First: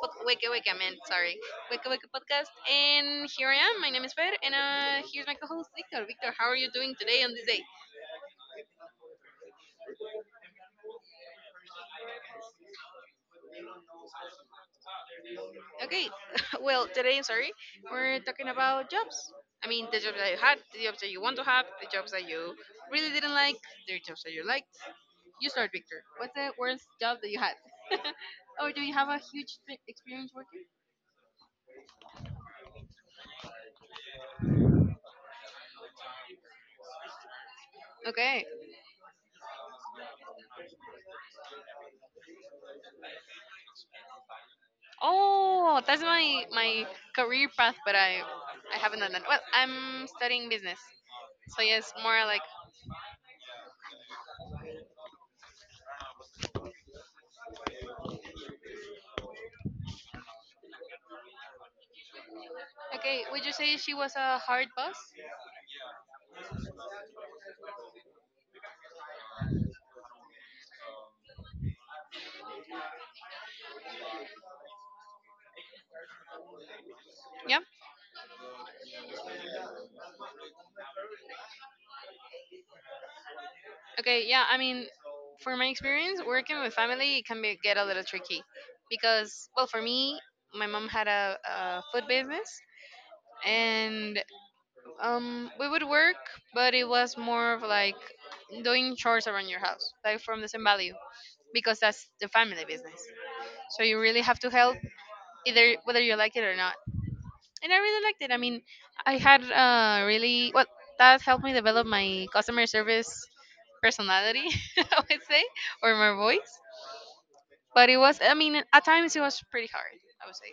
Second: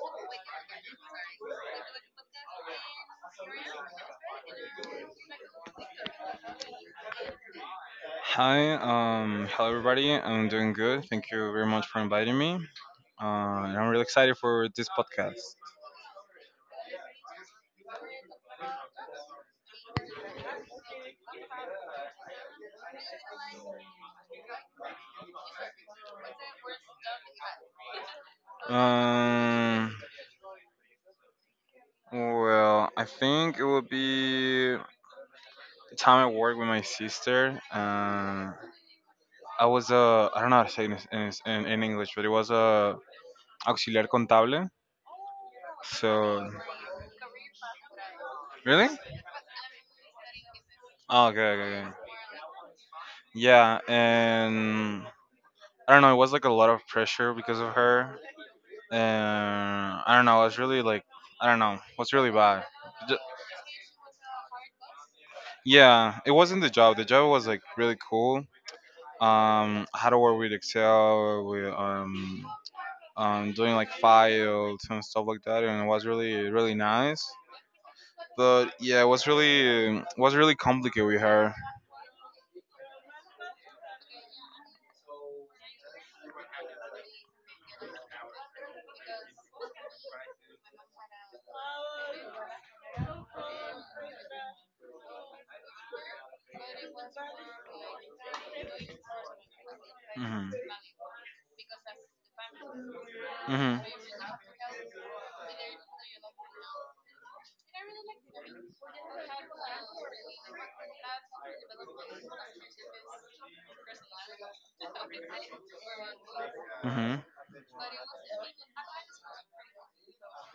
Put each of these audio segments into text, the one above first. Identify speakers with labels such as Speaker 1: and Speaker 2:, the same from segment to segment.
Speaker 1: Pod- Waka Waka man, sorry, Waka Waka podcast. And here I am. My name is Fer, and here's my co-host Victor. Victor, how are you doing today on this day?
Speaker 2: Hi, hello everybody. I'm doing good. Thank you very much for inviting me. And I'm really excited for this podcast.
Speaker 1: Okay, well today, sorry, we're talking about jobs. I mean, the jobs that you had, the jobs that you want to have, the jobs that you really didn't like, the jobs that you liked. You start, Victor. What's the worst job that you had? or do you have a huge
Speaker 2: Um,
Speaker 1: experience working?
Speaker 2: well, I think it would be time I worked with my sister.
Speaker 1: Okay.
Speaker 2: I was a, I don't know how to say this in English, but it was a auxiliar contable.
Speaker 1: Oh, that's my
Speaker 2: So,
Speaker 1: my career path, but I
Speaker 2: really?
Speaker 1: haven't done that. Well, I'm studying business,
Speaker 2: Oh, okay,
Speaker 1: so
Speaker 2: okay, okay.
Speaker 1: yes, more like
Speaker 2: Yeah, and I don't know. It was like a lot of pressure because of her. And I don't know. I was really like, I don't know. What's really bad? Ju-
Speaker 1: okay. Would you say she was a hard boss?
Speaker 2: Yeah, it wasn't the job. The job was like really cool. How to work with Excel, with doing like files and stuff like that, and it was really nice.
Speaker 1: Yep.
Speaker 2: But yeah, it was really complicated with her.
Speaker 1: Okay. Yeah. I mean, for my experience working with family, it can be get a little tricky, because well, for me, my mom had a food business, and we would work, but it was more of like doing chores around your house, like from the
Speaker 2: Mhm.
Speaker 1: same value, because that's the family business.
Speaker 2: Mhm.
Speaker 1: So you really have to help either whether you like it or not. And I really liked it. I mean, I had really well, that helped me develop my customer service personality, I would say, or my voice.
Speaker 2: Mhm.
Speaker 1: But it was, I mean, at times it was pretty hard, I would say,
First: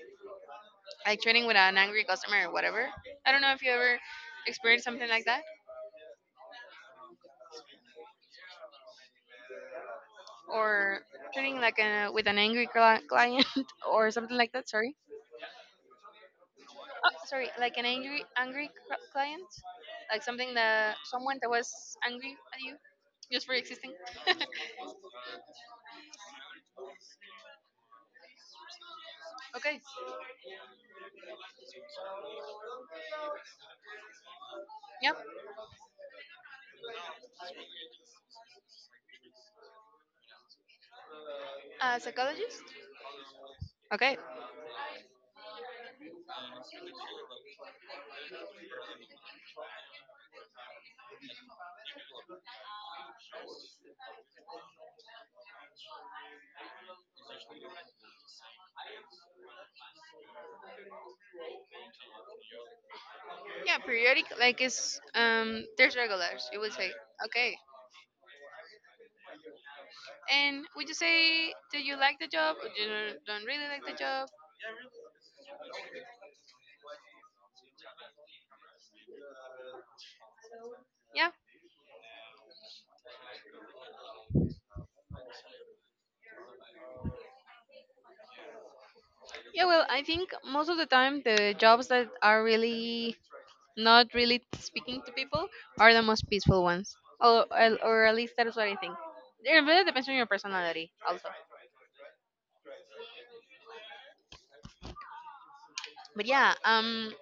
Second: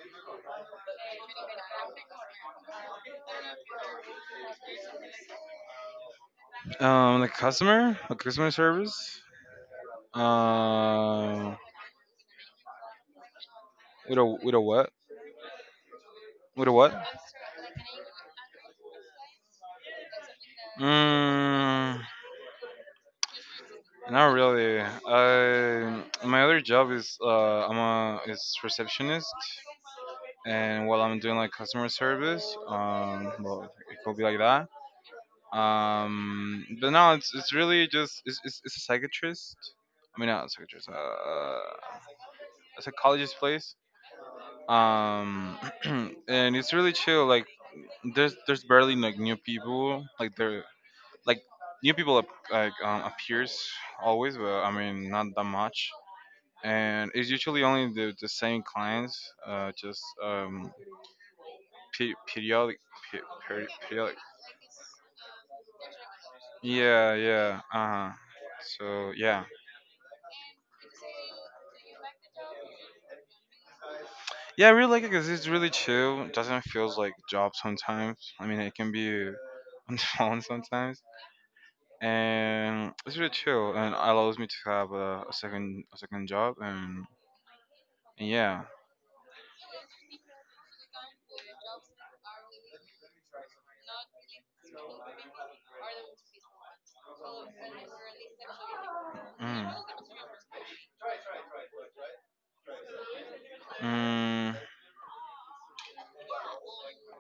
Speaker 1: like training with an angry customer or whatever. I don't know if you ever experienced something like that.
Speaker 2: A customer service.
Speaker 1: Or
Speaker 2: Uh,
Speaker 1: training like a, with an angry client, or
Speaker 2: with a
Speaker 1: something like
Speaker 2: with a
Speaker 1: that,
Speaker 2: what?
Speaker 1: sorry.
Speaker 2: With a what?
Speaker 1: Oh, sorry, like an angry angry client, like something that someone that was
Speaker 2: Mm,
Speaker 1: angry at you just for existing.
Speaker 2: Not really. I My other job is I'm a is receptionist,
Speaker 1: Okay.
Speaker 2: and while I'm doing like customer service, well, it could be like that.
Speaker 1: Yep.
Speaker 2: But no, it's really just it's a psychiatrist. I mean, not a psychiatrist.
Speaker 1: A psychologist.
Speaker 2: It's a college's place.
Speaker 1: Okay.
Speaker 2: Um, and it's really chill. Like there's barely like new people. Like there like new people like appears always, but I mean not that much. And it's usually only the same clients. Just pe- periodic pe-
Speaker 1: Yeah,
Speaker 2: periodic.
Speaker 1: periodic like it's there's regulars. You would say
Speaker 2: Yeah,
Speaker 1: okay.
Speaker 2: yeah. Uh huh. So yeah,
Speaker 1: And would you say do you like the job or do you don't really like the job?
Speaker 2: yeah. I really like it because it's really chill. It doesn't feels like job sometimes. I mean, it can be on the phone sometimes,
Speaker 1: Yeah.
Speaker 2: and it's really chill and allows me to have a second job, and yeah.
Speaker 1: Yeah. Well, I think most of the time the jobs that are really not really speaking to people are the most peaceful ones, or at least that's what I think. It really
Speaker 2: Mm.
Speaker 1: depends on your personality also.
Speaker 2: Mm,
Speaker 1: But yeah, um,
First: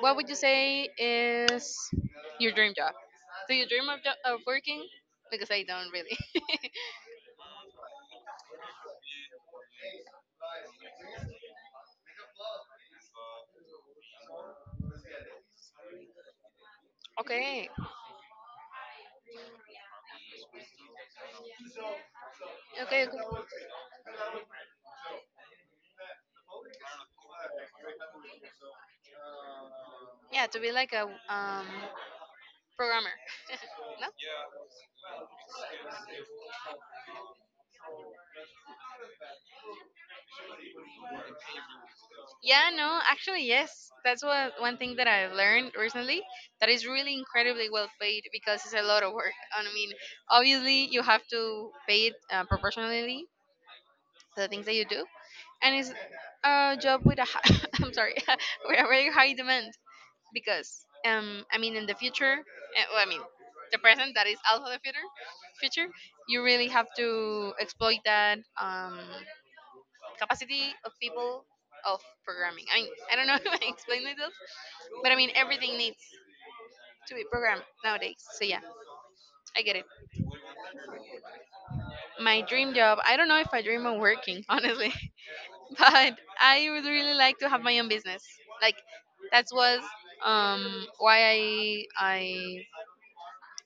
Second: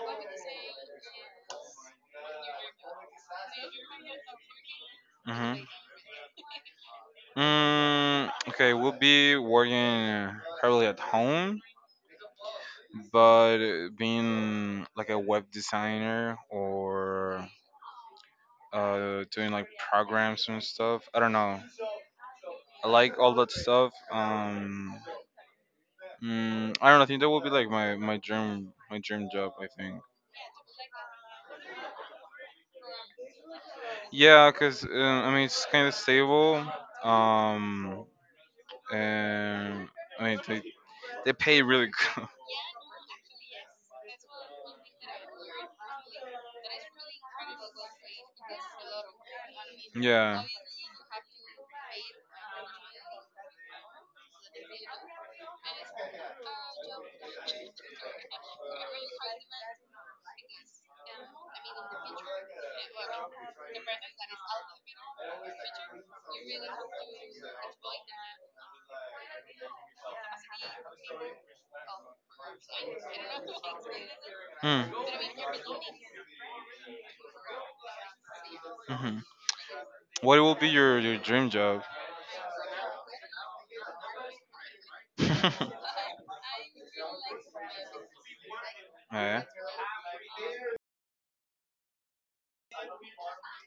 Speaker 1: what would you say is your dream job? Do you dream of, of working? Because I
Speaker 2: mm-hmm.
Speaker 1: don't really
Speaker 2: Okay, we'll be working probably at home, but being like a web designer, or
Speaker 1: okay
Speaker 2: doing like programs and stuff. I don't know. I
Speaker 1: okay
Speaker 2: like all
Speaker 1: okay.
Speaker 2: that stuff. I don't know. I think that would be like my dream job, I think.
Speaker 1: Yeah, to be like a um programmer. No.
Speaker 2: Yeah, cause I mean it's kind of stable. Um, and I mean they pay really good.
Speaker 1: Yeah, no, actually, yes. That's what one thing that I've learned recently, that is really incredibly well paid because it's a lot of work. And I mean,
Speaker 2: Yeah.
Speaker 1: obviously, you have to pay it proportionally to the things that you do, and it's a job with a I'm sorry, with a very high demand because I mean, in the future, well, I mean, the present that is also the future, future, you really have to exploit that. Capacity of people of programming. I mean, I don't know, if I explained myself,
Speaker 2: Mm,
Speaker 1: but
Speaker 2: hmm.
Speaker 1: I mean, everything needs to be programmed nowadays. So yeah,
Speaker 2: Mm-hmm.
Speaker 1: I get it.
Speaker 2: What will be your dream job?
Speaker 1: My dream job, I don't know if I dream of working, honestly, but I would really like to have my own business. Like,
Speaker 2: Yeah.
Speaker 1: that was why I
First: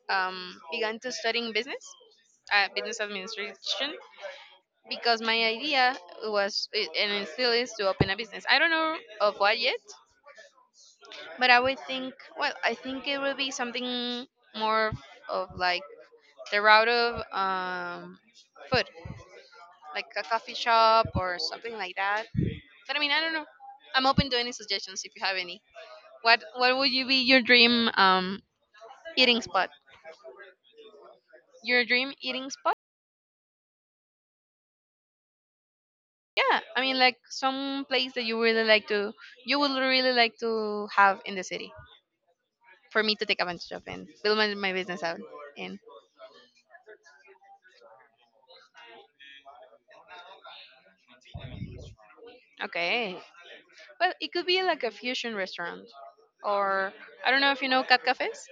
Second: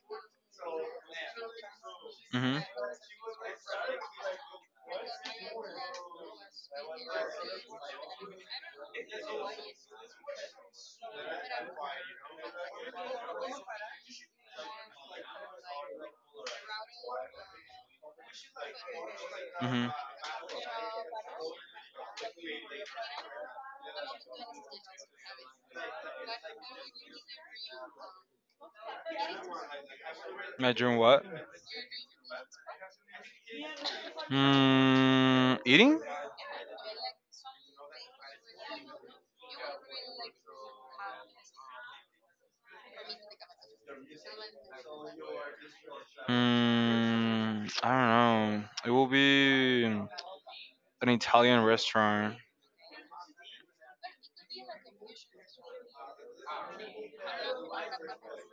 Speaker 1: um began to studying business,
Speaker 2: Hmm.
Speaker 1: business administration, because my idea was, and it still is, to open a business. I don't know of what yet. But I would think, well, I think it would be something more of like the route of um food,
Speaker 2: Hmm.
Speaker 1: like a coffee shop or something like that. But I mean, I don't know. I'm open to any suggestions if you have any. What would you be your dream um eating spot?
Speaker 2: My dream what?
Speaker 1: Your dream eating spot?
Speaker 2: Eating?
Speaker 1: Yeah, I mean, like some place that you really like to, you would really like to have in the city for me to take advantage of and build my business out in.
Speaker 2: I don't know. It will be an Italian restaurant.
Speaker 1: Okay, well, it could be like a fusion restaurant, or I don't know if you know cat cafes.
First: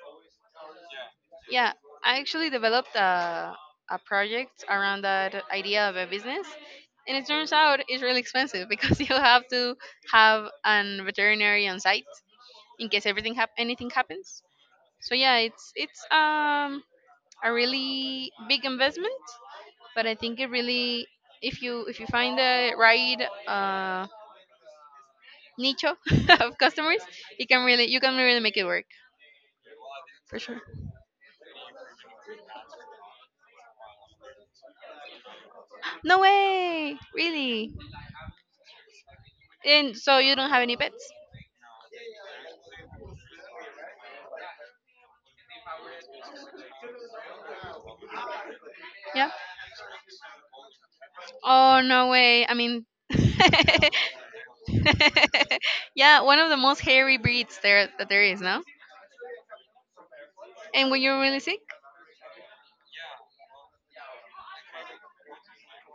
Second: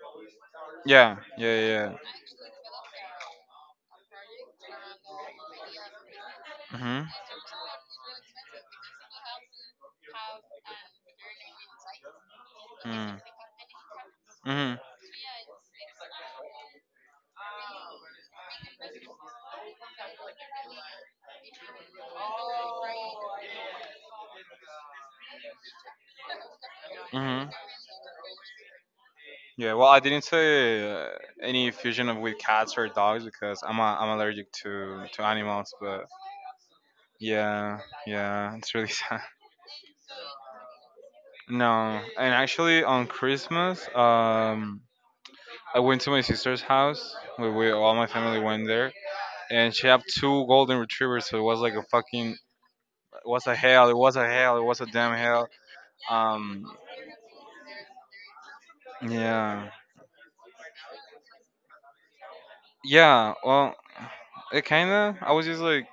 Speaker 2: Yeah, yeah,
Speaker 1: Yeah,
Speaker 2: yeah.
Speaker 1: I actually developed a project around that idea of a business,
Speaker 2: Mm-hmm.
Speaker 1: and it turns out it's really expensive because you have to have an veterinary on site in case
Speaker 2: Mm.
Speaker 1: everything anything happens.
Speaker 2: Hmm.
Speaker 1: So yeah, it's a really big investment, but I think it really, if you find the right uh nicho of customers,
Speaker 2: Hmm.
Speaker 1: you can really make it work.
Speaker 2: Yeah, well, I didn't
Speaker 1: For sure.
Speaker 2: say any fusion of with cats or dogs because I'm allergic to animals. But
Speaker 1: No way, really.
Speaker 2: yeah, yeah, it's really sad.
Speaker 1: And so you don't have any pets?
Speaker 2: No, and actually on Christmas, I went to my sister's house. We all my family went there,
Speaker 1: Yeah.
Speaker 2: and she had two golden retrievers. So it was like
Speaker 1: Oh
Speaker 2: a
Speaker 1: no
Speaker 2: fucking,
Speaker 1: way. I mean,
Speaker 2: it was a hell. It was a hell. It was a damn hell.
Speaker 1: yeah, one of the
Speaker 2: Um,
Speaker 1: most hairy breeds there that there is, no?
Speaker 2: yeah.
Speaker 1: And when you were really sick,
Speaker 2: Yeah, well, it kind of. I was just like,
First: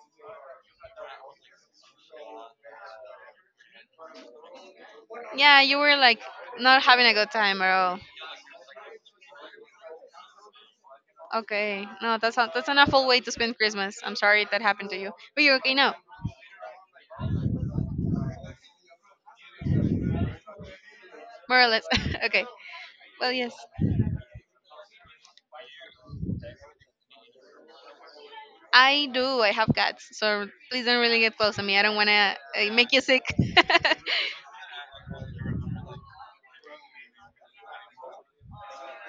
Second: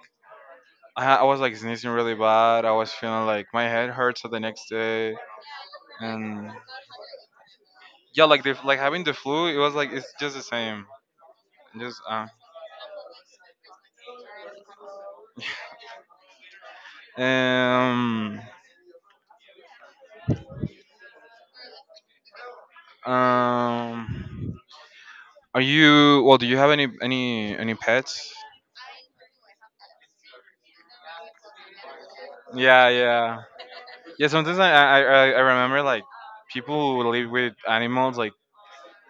Speaker 2: I was like sneezing really bad. I was feeling like my head hurts the next day,
Speaker 1: yeah, you were like
Speaker 2: and
Speaker 1: not having a good time at all.
Speaker 2: yeah, like having the flu. It was like it's just the same.
Speaker 1: Okay,
Speaker 2: Just
Speaker 1: no, that's not that's an awful way to spend Christmas. I'm sorry that happened to you, but you're okay now,
Speaker 2: um
Speaker 1: more or less. Okay, well, yes,
Speaker 2: um. Are you well? Do you have any pets?
Speaker 1: I do. I have cats, so please don't really get close to me. I don't wanna
Speaker 2: Yeah,
Speaker 1: make you sick.
Speaker 2: yeah, yeah. Sometimes I remember like people who live with animals like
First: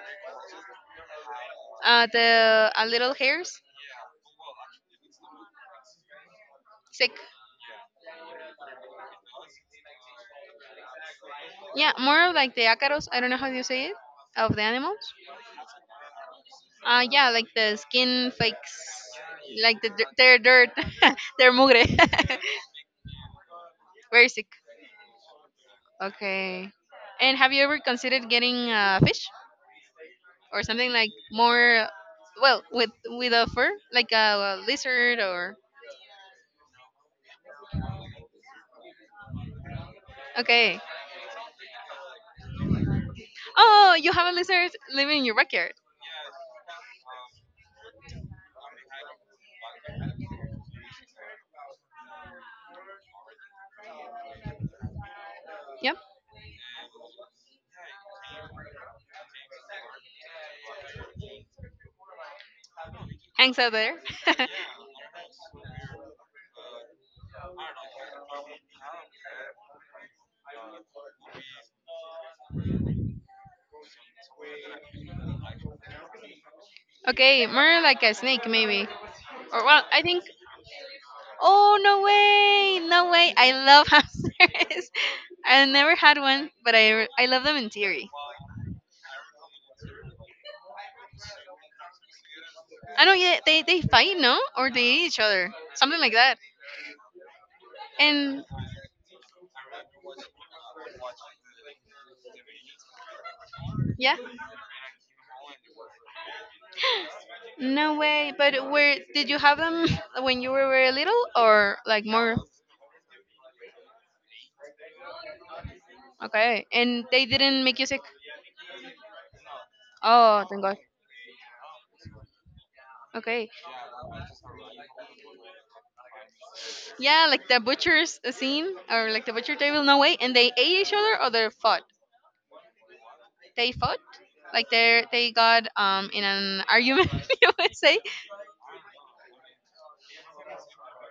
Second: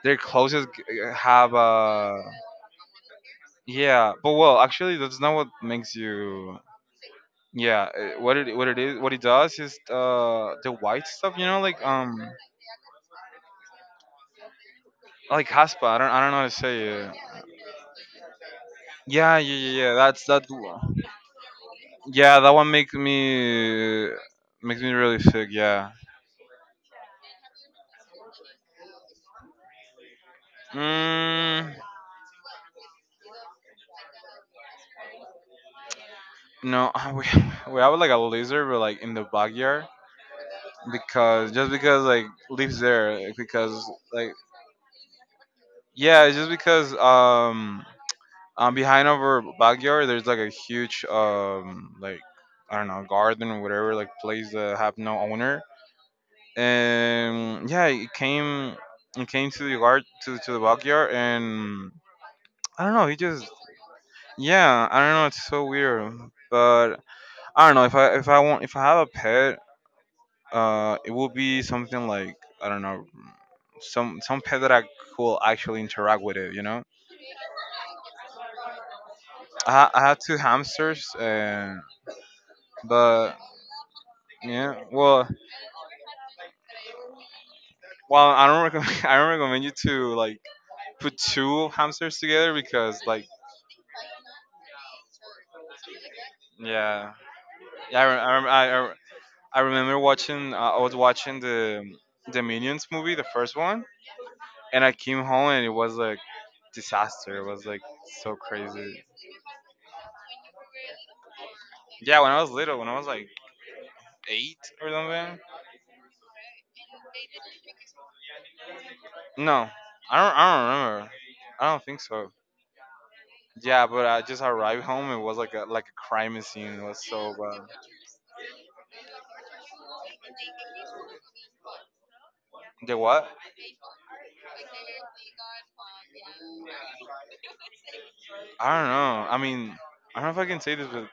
Speaker 2: their closest have a.
Speaker 1: The little hairs.
Speaker 2: Yeah, but well, actually, that's not what makes you.
Speaker 1: Sick.
Speaker 2: Yeah, what it is what it does is the white stuff,
Speaker 1: Yeah, more of like the acaros. I don't know how you say it of the animals.
Speaker 2: like haspa. I don't know how to say it.
Speaker 1: Yeah, like the skin flakes,
Speaker 2: Yeah, yeah, yeah,
Speaker 1: like the
Speaker 2: yeah. That's
Speaker 1: their
Speaker 2: that.
Speaker 1: dirt, their mugre.
Speaker 2: Yeah, that one makes me
Speaker 1: Very sick.
Speaker 2: really sick. Yeah.
Speaker 1: Okay. And have you ever considered getting a fish or something like
Speaker 2: Mm,
Speaker 1: more, well, with a fur, like a, lizard or?
Speaker 2: no, we have like a lizard, but like in the backyard
Speaker 1: Okay.
Speaker 2: because just because like lives there like, because
Speaker 1: Oh, you have
Speaker 2: like
Speaker 1: a lizard living in your backyard.
Speaker 2: yeah, it's just because behind our backyard, there's like a huge like I don't know garden or whatever like place that have no owner.
Speaker 1: Yep,
Speaker 2: And yeah, it came to the yard to the backyard, and I don't know. He just
Speaker 1: hangs out there.
Speaker 2: yeah, I don't know. It's so weird, but I don't know if I want if I have a pet, it will be something like I don't know some pet that I could actually interact with it. You know,
Speaker 1: Okay, more like a snake maybe. Or well,
Speaker 2: I
Speaker 1: I
Speaker 2: have
Speaker 1: think.
Speaker 2: two hamsters,
Speaker 1: Oh
Speaker 2: and
Speaker 1: no way! No way!
Speaker 2: but
Speaker 1: I love
Speaker 2: yeah,
Speaker 1: hamsters.
Speaker 2: well.
Speaker 1: I never had one, but I love them in theory.
Speaker 2: Well, I don't recommend. I don't recommend you to like put two hamsters together because
Speaker 1: I know.
Speaker 2: like
Speaker 1: Yeah, they fight, no, or they eat each other, something like that.
Speaker 2: yeah, yeah. I re- I, rem-
Speaker 1: And
Speaker 2: I remember watching. I was watching the Minions movie, the first one,
Speaker 1: yeah,
Speaker 2: and I came home and it was like disaster. It was like
Speaker 1: no way.
Speaker 2: so
Speaker 1: But where
Speaker 2: crazy.
Speaker 1: did you have them when you were very little, or like
Speaker 2: Yeah, when
Speaker 1: more?
Speaker 2: I was little, when I was like 8 or something.
Speaker 1: Okay, and they didn't make you sick.
Speaker 2: No, I don't.
Speaker 1: Oh,
Speaker 2: I
Speaker 1: thank
Speaker 2: don't
Speaker 1: God.
Speaker 2: remember. I don't think so.
Speaker 1: Okay,
Speaker 2: Yeah, but I just arrived home. It was like a crime scene. It was
Speaker 1: yeah,
Speaker 2: so
Speaker 1: like the
Speaker 2: bad.
Speaker 1: butcher's scene or like the butcher table. No way, and they ate each other or they fought.
Speaker 2: The what?
Speaker 1: They fought, like they got in an argument, you would say.
Speaker 2: I don't know. I mean, I don't know if I can say this, but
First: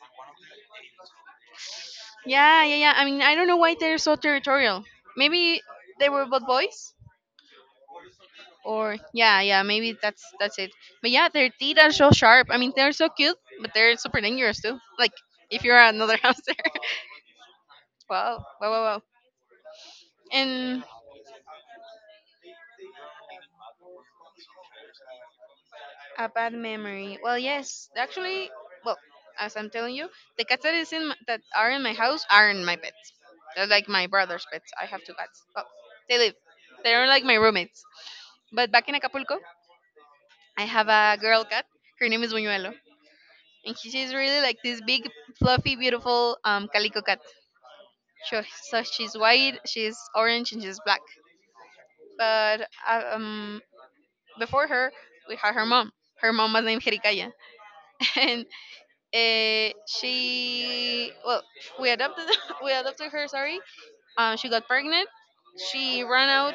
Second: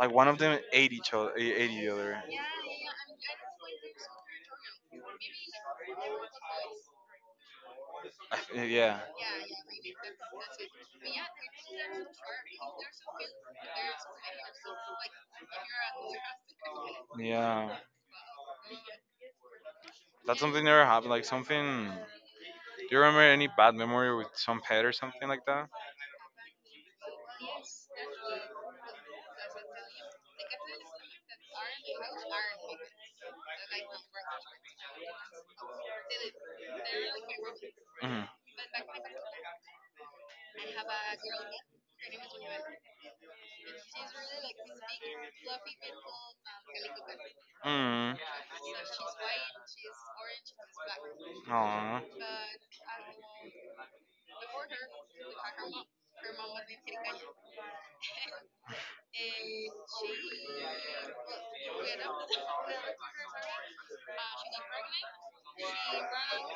Speaker 2: like one of them ate each other, ate the other.
Speaker 1: Yeah, yeah, yeah, I mean, I don't know why they're so territorial. Maybe they were both boys, or
Speaker 2: Yeah,
Speaker 1: yeah, yeah, maybe that's it. But yeah, their teeth are so sharp. I mean, they're so cute but they're super dangerous too, like if you're another hamster.
Speaker 2: yeah.
Speaker 1: Wow, wow, wow, wow.
Speaker 2: That's something
Speaker 1: And
Speaker 2: never happened. Like something. Do you remember any bad memory with some pet or something like that?
Speaker 1: a bad memory. Well, yes, actually, well, as I'm telling you, the cats that is in my, that are in my house aren't my pets. They're like my brother's pets. I have two cats. Well, they live. They're like my roommates.
Speaker 2: Mm.
Speaker 1: But back in Acapulco, I have a girl cat. Her name is Buñuelo, and she's really like this big, fluffy, beautiful calico cat.
Speaker 2: Mm.
Speaker 1: Sure. So she's white, she's orange, and she's black.
Speaker 2: Oh
Speaker 1: But before her, we had her mom. Her mom was named Jericaya, she well, we adopted we adopted her. Sorry, she got pregnant. She ran out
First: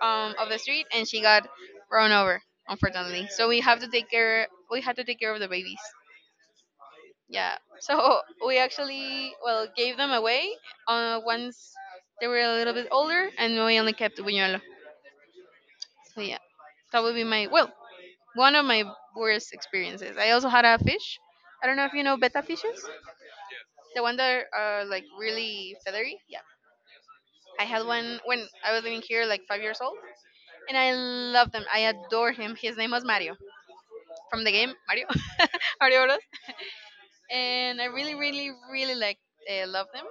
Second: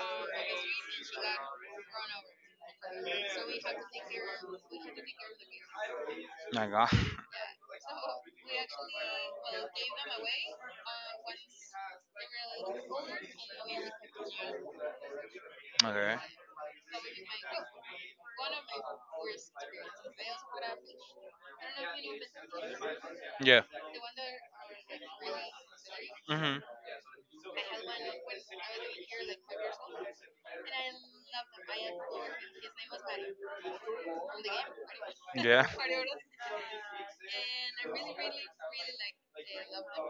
Speaker 1: um of the street and she got run over. Unfortunately, so we have to take care. We had to take care of the babies.
Speaker 2: my god.
Speaker 1: Yeah. So we actually well gave them away once they were a little bit older, and we only kept Buñuelo. So yeah, that would be my well one of my worst experiences. I also had a fish. I don't know if you know betta fishes.
Speaker 2: Okay. Yeah.
Speaker 1: The one that are like really feathery. Yeah.
Speaker 2: Hmm.
Speaker 1: I had one when I was living here, like 5 years old, and I love them. I adore him. His name was Mario from the game Mario,
Speaker 2: Yeah.
Speaker 1: Mario Bros. And I really, really, really like love them.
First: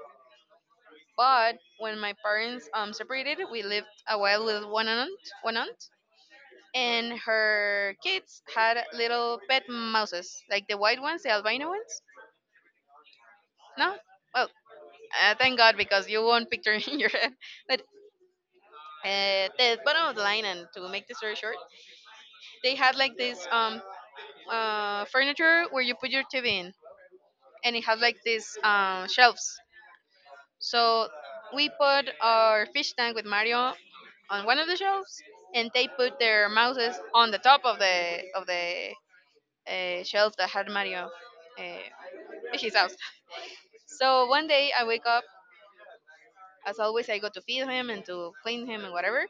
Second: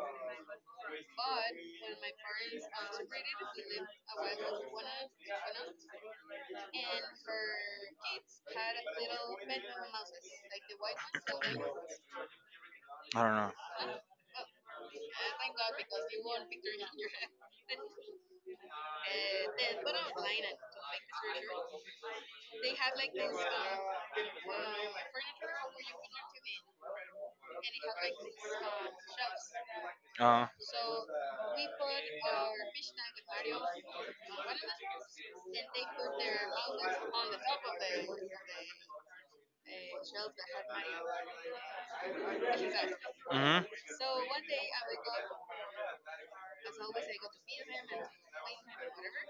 Speaker 1: But when my parents separated, we lived a while with one aunt, and her kids had little pet mouses, like the white ones, the albino ones.
Speaker 2: I don't know.
Speaker 1: No, well, thank God because you won't picture in your head. But the bottom of the line, and to make the story short, they had like this furniture where you put your TV in, and it has like these shelves.
Speaker 2: Uh,
Speaker 1: So we put our fish tank with Mario on one of the shelves, and they put their mouses on the top of the shelf that had Mario, uh, his house.
Speaker 2: mm-hmm.
Speaker 1: So one day I wake up. As always, I go to feed him and to clean him and whatever,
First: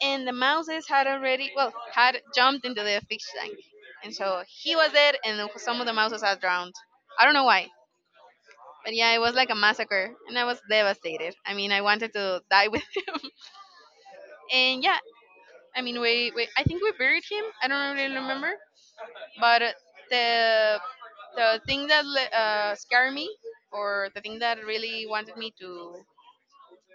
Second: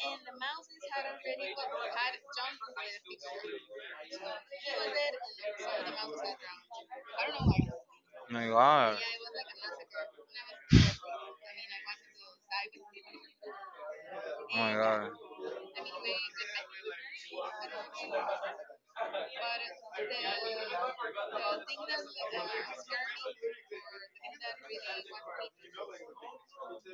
Speaker 1: and the mouses had already, well, had jumped into the fish tank, and so he was dead and some of the mouses had drowned. I don't know why.
Speaker 2: Oh my
Speaker 1: But
Speaker 2: God.
Speaker 1: yeah, it was like a massacre and I was devastated. I mean, I wanted to die with him.
Speaker 2: Oh my
Speaker 1: And yeah,
Speaker 2: God.
Speaker 1: I mean, we I think we buried him. I don't really remember, but the the thing that scared me, or the thing that really wanted me to,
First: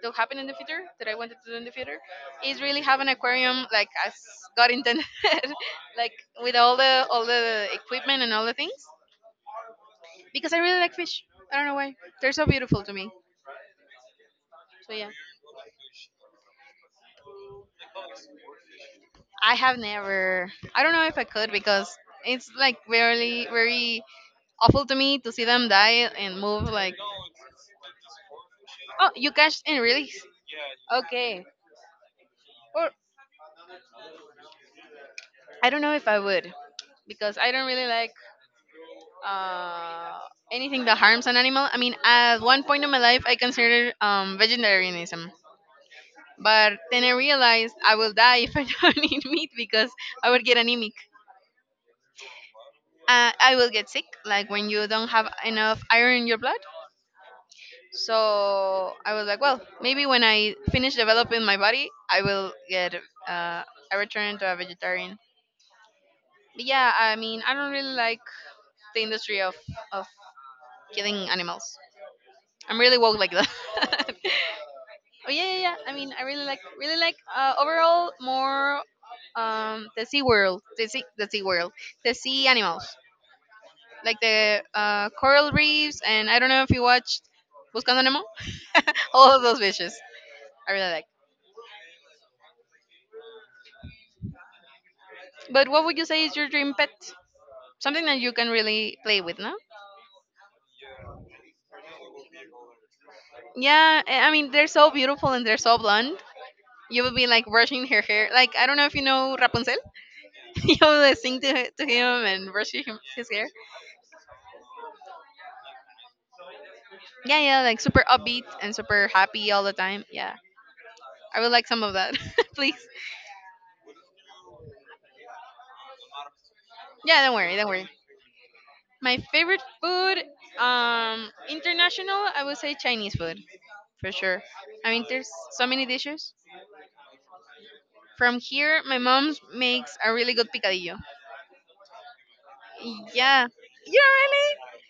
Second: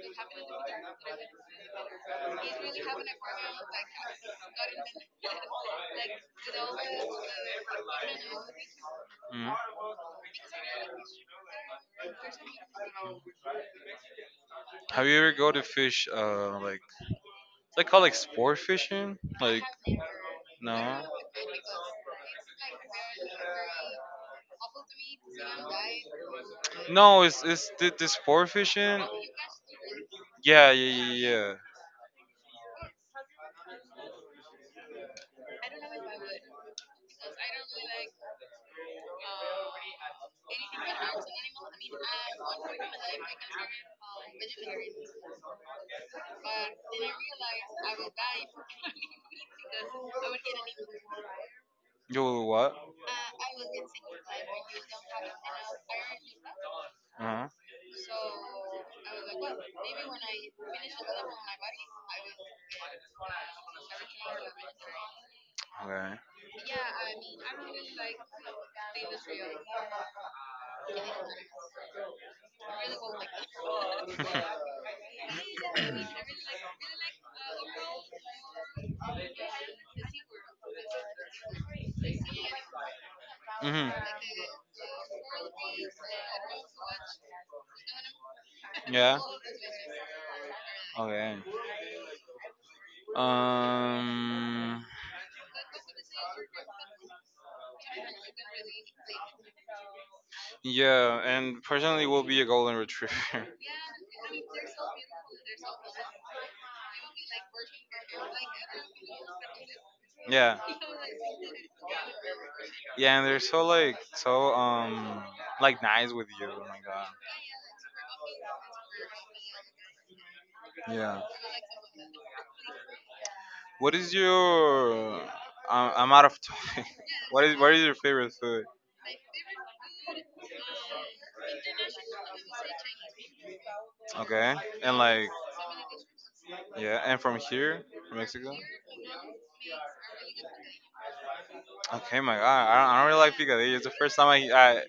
Speaker 1: that happened in the future, that I wanted to do in the future, is really have an aquarium, like, as God intended, like, with all the equipment and all the things,
Speaker 2: Mhm.
Speaker 1: because I really like fish. I don't know why, they're so beautiful to me. So
Speaker 2: Have
Speaker 1: yeah,
Speaker 2: you ever go to fish? Like it's like called like sport fishing.
Speaker 1: I
Speaker 2: Like
Speaker 1: have never. I don't
Speaker 2: no,
Speaker 1: know if I could, because it's like very, very awful to me to see them die and move, like,
Speaker 2: no, it's the sport fishing.
Speaker 1: oh, you catch and release.
Speaker 2: Yeah, yeah, yeah,
Speaker 1: Okay.
Speaker 2: yeah.
Speaker 1: Or I don't know if I would, because I don't really like uh, anything that harms an animal. I mean, at one point in my life, I considered vegetarianism, but then I realized I will die if I don't eat meat because I would get anemic.
Speaker 2: You what?
Speaker 1: I will get sick, like when you don't have enough iron in your blood.
Speaker 2: Uh-huh.
Speaker 1: So I was like, well, maybe when I finish developing my body, I will get uh, I return to a vegetarian.
Speaker 2: Okay.
Speaker 1: But yeah, I mean, I don't really like the industry of of killing animals. I'm really woke like that. Oh, yeah, yeah, yeah. I mean, I really like, really like. Overall, more the sea world, the sea world, the sea animals,
Speaker 2: Hmm.
Speaker 1: like the coral reefs, and I don't know if you watched Buscando Nemo.
Speaker 2: Yeah.
Speaker 1: All of those fishes, I really like.
Speaker 2: Okay. Um.
Speaker 1: But what would you say is your dream pet? Something that you can really play with, no?
Speaker 2: Yeah, and personally, will be a golden retriever.
Speaker 1: Yeah, I mean, they're so beautiful and they're so blonde. You will be like brushing her hair. Like, I don't know if you know Rapunzel.
Speaker 2: Yeah.
Speaker 1: You will sing to him and brushing him,
Speaker 2: Yeah, and
Speaker 1: his
Speaker 2: they're
Speaker 1: hair.
Speaker 2: so like nice with you. Oh my god.
Speaker 1: Yeah, yeah, like super upbeat and super happy all the time. Yeah,
Speaker 2: Yeah.
Speaker 1: I would like some of that, please.
Speaker 2: What is your? I'm out of time.
Speaker 1: Yeah, don't
Speaker 2: what
Speaker 1: worry,
Speaker 2: is
Speaker 1: don't
Speaker 2: what is
Speaker 1: worry.
Speaker 2: your favorite food?
Speaker 1: My favorite food, international, I would say Chinese food, for sure.
Speaker 2: Okay,
Speaker 1: I
Speaker 2: and
Speaker 1: mean,
Speaker 2: like
Speaker 1: there's so many dishes.
Speaker 2: yeah, and from here, from
Speaker 1: From
Speaker 2: Mexico.
Speaker 1: here, my mom makes a really good picadillo.
Speaker 2: Okay, my God, I don't really like
Speaker 1: Yeah.
Speaker 2: picadillo. It's the
Speaker 1: You
Speaker 2: first time I,
Speaker 1: really?
Speaker 2: I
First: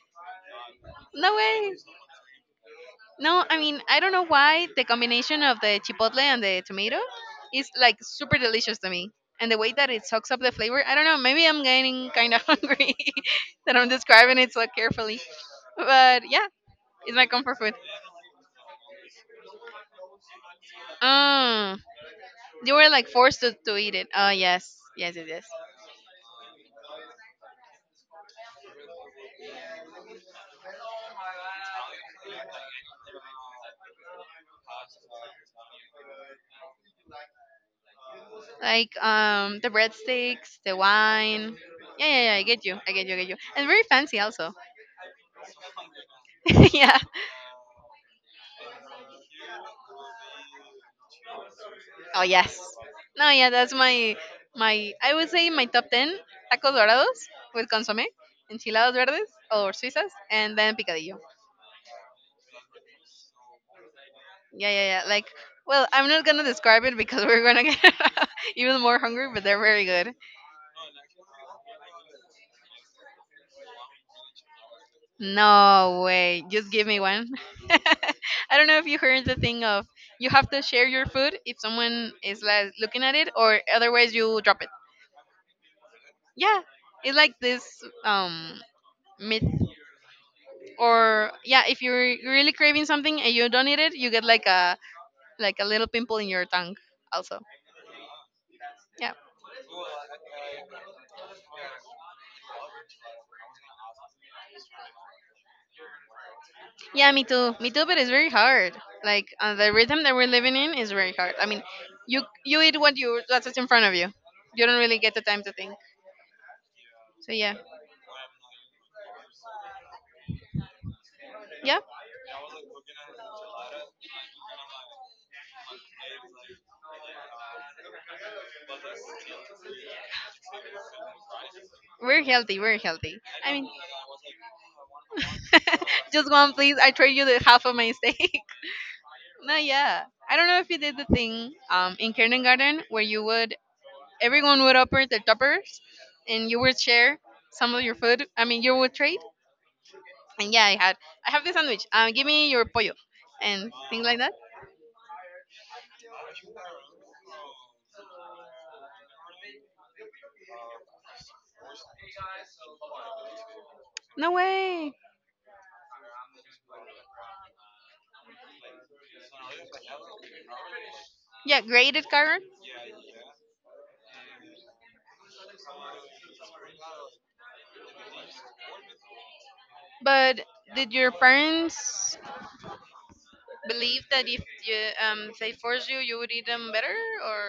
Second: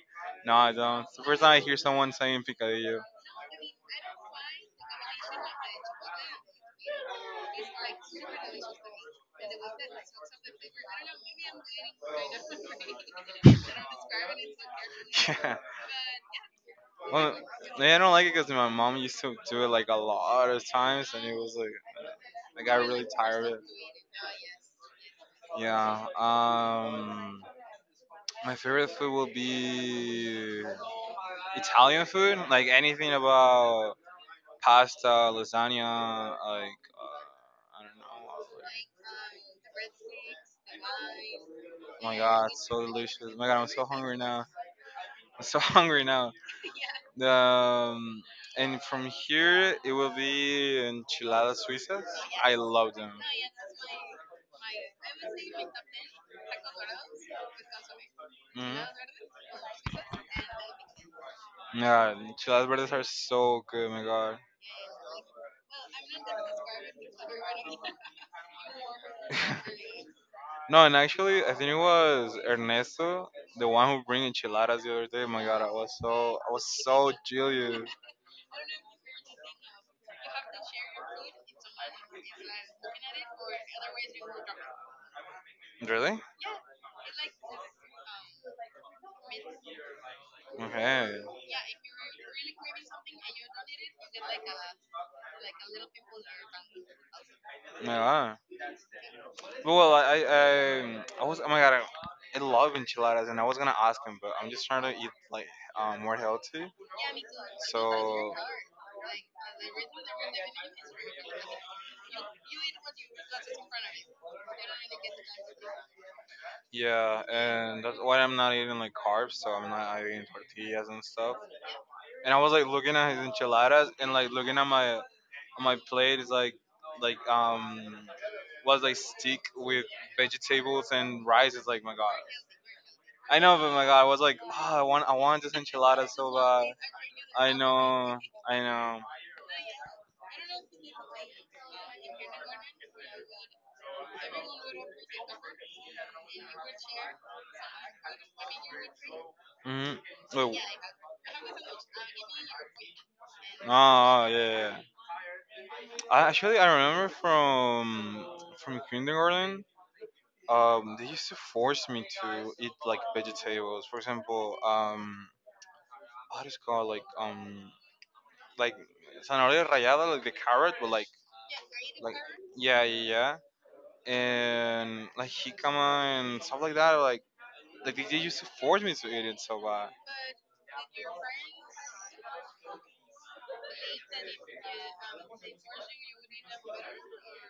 Speaker 2: no, I don't. It's the
Speaker 1: No
Speaker 2: first time I
Speaker 1: way.
Speaker 2: hear someone saying picadillo.
Speaker 1: No, I mean, I don't know why the combination of the chipotle and the tomato is like super delicious to me. And the way that it soaks up the flavor, I don't know, maybe I'm getting kind of hungry that I'm describing it so carefully.
Speaker 2: Yeah.
Speaker 1: But yeah, it's my
Speaker 2: Well,
Speaker 1: comfort food.
Speaker 2: like, I don't like it because my mom used to do it like a lot of times, and it was like
Speaker 1: Mm,
Speaker 2: I
Speaker 1: you
Speaker 2: got
Speaker 1: were
Speaker 2: really
Speaker 1: like forced
Speaker 2: tired of
Speaker 1: to,
Speaker 2: it.
Speaker 1: to eat it. Oh, yes. Yes, yes, yes.
Speaker 2: Yeah. My favorite food will be Italian food, like anything about pasta, lasagna, like I don't know.
Speaker 1: Like, the breadsticks, the wine.
Speaker 2: Oh
Speaker 1: Yeah,
Speaker 2: my
Speaker 1: yeah, yeah, I
Speaker 2: god,
Speaker 1: get you.
Speaker 2: so
Speaker 1: I get you, I
Speaker 2: delicious!
Speaker 1: get
Speaker 2: Oh
Speaker 1: you.
Speaker 2: my god, I'm
Speaker 1: And very
Speaker 2: so hungry
Speaker 1: fancy
Speaker 2: now.
Speaker 1: also.
Speaker 2: I'm so hungry now.
Speaker 1: Yeah.
Speaker 2: Um, and from here it will be enchiladas suizas.
Speaker 1: Oh,
Speaker 2: I
Speaker 1: yes.
Speaker 2: love them.
Speaker 1: No, yeah, that's my I would say my top ten tacos dorados with consomé,
Speaker 2: Hmm.
Speaker 1: enchiladas verdes or suizas, and then picadillo.
Speaker 2: Yeah, enchiladas verdes are so good. My God.
Speaker 1: Yeah, yeah, yeah. Like, well, I'm not gonna describe it because we're gonna get even more hungry, but they're very good.
Speaker 2: No, and actually, I think it was Ernesto, the one who bring enchiladas the other day. My God, I was
Speaker 1: No
Speaker 2: so
Speaker 1: way,
Speaker 2: I was
Speaker 1: just give me
Speaker 2: so
Speaker 1: one.
Speaker 2: jealous.
Speaker 1: I don't know if you heard the thing of, you have to share your food if someone is like looking at it, or otherwise you drop it.
Speaker 2: Really?
Speaker 1: Yeah, it's like this um myth.
Speaker 2: Okay.
Speaker 1: Or yeah, if you're really craving something and you don't eat it, you get like a little pimple in your tongue also.
Speaker 2: Yeah.
Speaker 1: Yeah,
Speaker 2: Well, I was oh my god, I love enchiladas, and I was gonna ask him, but I'm just trying to eat like more healthy.
Speaker 1: yeah, me too, me too, but it's very
Speaker 2: So
Speaker 1: hard. Like, the rhythm that we're living in is very hard. I mean, you eat what you, that's what's in front of you. You don't really get the time to think.
Speaker 2: yeah,
Speaker 1: So yeah,
Speaker 2: and that's why I'm not eating like carbs. So I'm not eating tortillas and stuff.
Speaker 1: yeah,
Speaker 2: And I was like looking at his enchiladas and like looking at my on my plate is like was like steak with vegetables and rice. It's like my god.
Speaker 1: we're healthy, we're healthy.
Speaker 2: I
Speaker 1: I
Speaker 2: know,
Speaker 1: mean,
Speaker 2: but my god, I was like, oh, I want this enchilada
Speaker 1: just
Speaker 2: so
Speaker 1: one
Speaker 2: bad.
Speaker 1: please, I trade you the
Speaker 2: I
Speaker 1: half of my
Speaker 2: know,
Speaker 1: steak.
Speaker 2: I know.
Speaker 1: No, yeah, I don't know if you did the thing, in kindergarten, where you would, everyone would open the toppers, and you would share some of your food. I mean, you would trade.
Speaker 2: Hmm.
Speaker 1: And
Speaker 2: Oh,
Speaker 1: yeah, I have this sandwich. Give me your pollo, and things like
Speaker 2: ah,
Speaker 1: that.
Speaker 2: yeah. Yeah. Yeah. Actually, I remember from kindergarten. They used to force me to eat like vegetables. For
Speaker 1: No
Speaker 2: example,
Speaker 1: way.
Speaker 2: what is it called like zanahoria rallada, like the carrot, but like
Speaker 1: Yeah, graded carrot.
Speaker 2: yeah, yeah, yeah, and like jicama and stuff like that. Like they used to force me to eat it. So
Speaker 1: But did your parents believe that if you, they force you, you would eat them better, or,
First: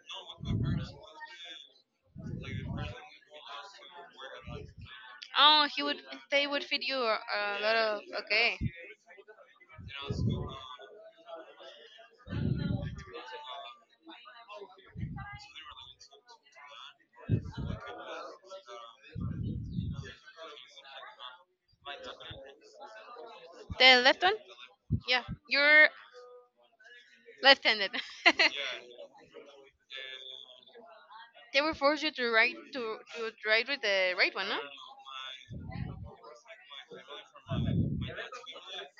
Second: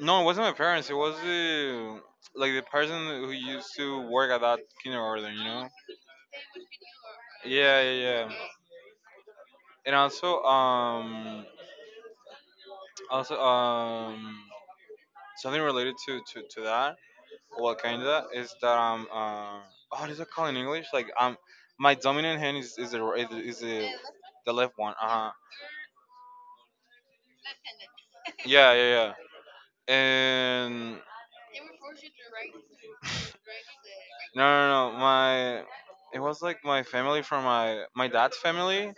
Speaker 2: no, it wasn't my parents. It was the like the person who used to work at that kindergarten. You
Speaker 1: oh,
Speaker 2: know.
Speaker 1: he would they would feed you a lot
Speaker 2: Yeah, yeah,
Speaker 1: of.
Speaker 2: yeah.
Speaker 1: Okay.
Speaker 2: And also, something related to that, well, kinda, is that oh, what is it called in English? Like my dominant hand is
Speaker 1: The left one?
Speaker 2: the left one. Uh
Speaker 1: Yeah,
Speaker 2: huh.
Speaker 1: you're left-handed.
Speaker 2: Yeah, yeah, yeah. And
Speaker 1: They will force you to write to write with the right
Speaker 2: no,
Speaker 1: one, no?
Speaker 2: no, no. my. It was like my family from my dad's family.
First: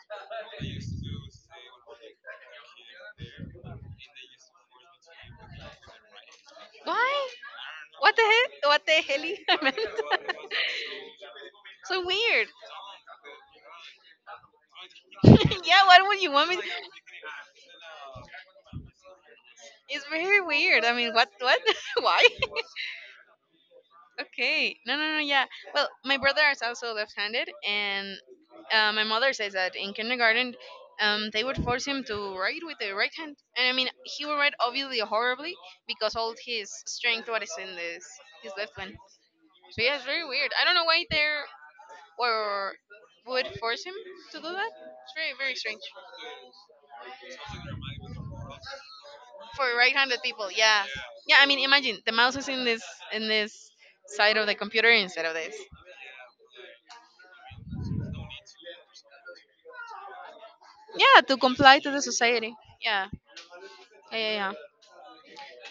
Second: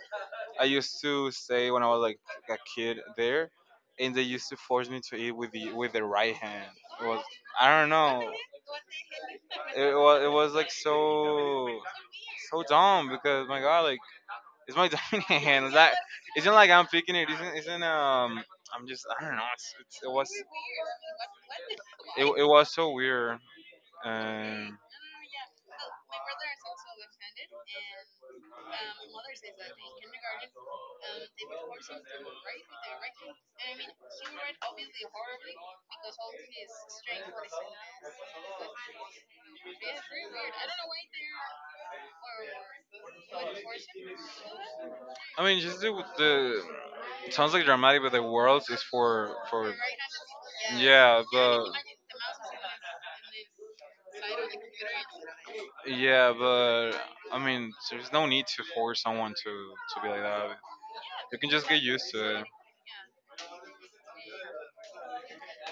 Speaker 2: I used to stay when I was like a kid there, and they used to force me to eat with the right hand. It was
Speaker 1: Why?
Speaker 2: I don't
Speaker 1: What the
Speaker 2: know.
Speaker 1: hell? What the hell? I meant.
Speaker 2: It was like so
Speaker 1: So weird.
Speaker 2: so dumb because my god, like it's my dominant hand. It's
Speaker 1: Yeah,
Speaker 2: not
Speaker 1: what would you
Speaker 2: it's
Speaker 1: want
Speaker 2: not
Speaker 1: me? To?
Speaker 2: like I'm picking it. Isn't isn't. I'm just I don't know. It's, it's,
Speaker 1: It's
Speaker 2: it was
Speaker 1: very weird. I mean, what? What?
Speaker 2: it,
Speaker 1: Why?
Speaker 2: it was so weird.
Speaker 1: Okay.
Speaker 2: Um,
Speaker 1: No, no, no. Yeah. Well, my brother is also left-handed, and my mother says that in kindergarten, they would force him to write with the right hand, and I mean, he would write obviously horribly because all his strength what is in this his left one. So yeah, it's very weird. I don't know why they're or would force him to do that. It's very,
Speaker 2: I
Speaker 1: very
Speaker 2: mean, just
Speaker 1: strange,
Speaker 2: the it sounds like dramatic, but the world is for
Speaker 1: for
Speaker 2: for
Speaker 1: right-handed people. Yeah.
Speaker 2: yeah,
Speaker 1: Yeah. I mean, imagine the mouse is in this side of the computer instead of this.
Speaker 2: but I mean, there's no need to force someone to be like that. Yeah,
Speaker 1: Yeah,
Speaker 2: you
Speaker 1: to
Speaker 2: can just
Speaker 1: comply
Speaker 2: get
Speaker 1: to the
Speaker 2: used to it.
Speaker 1: society. Yeah. Yeah, yeah, yeah.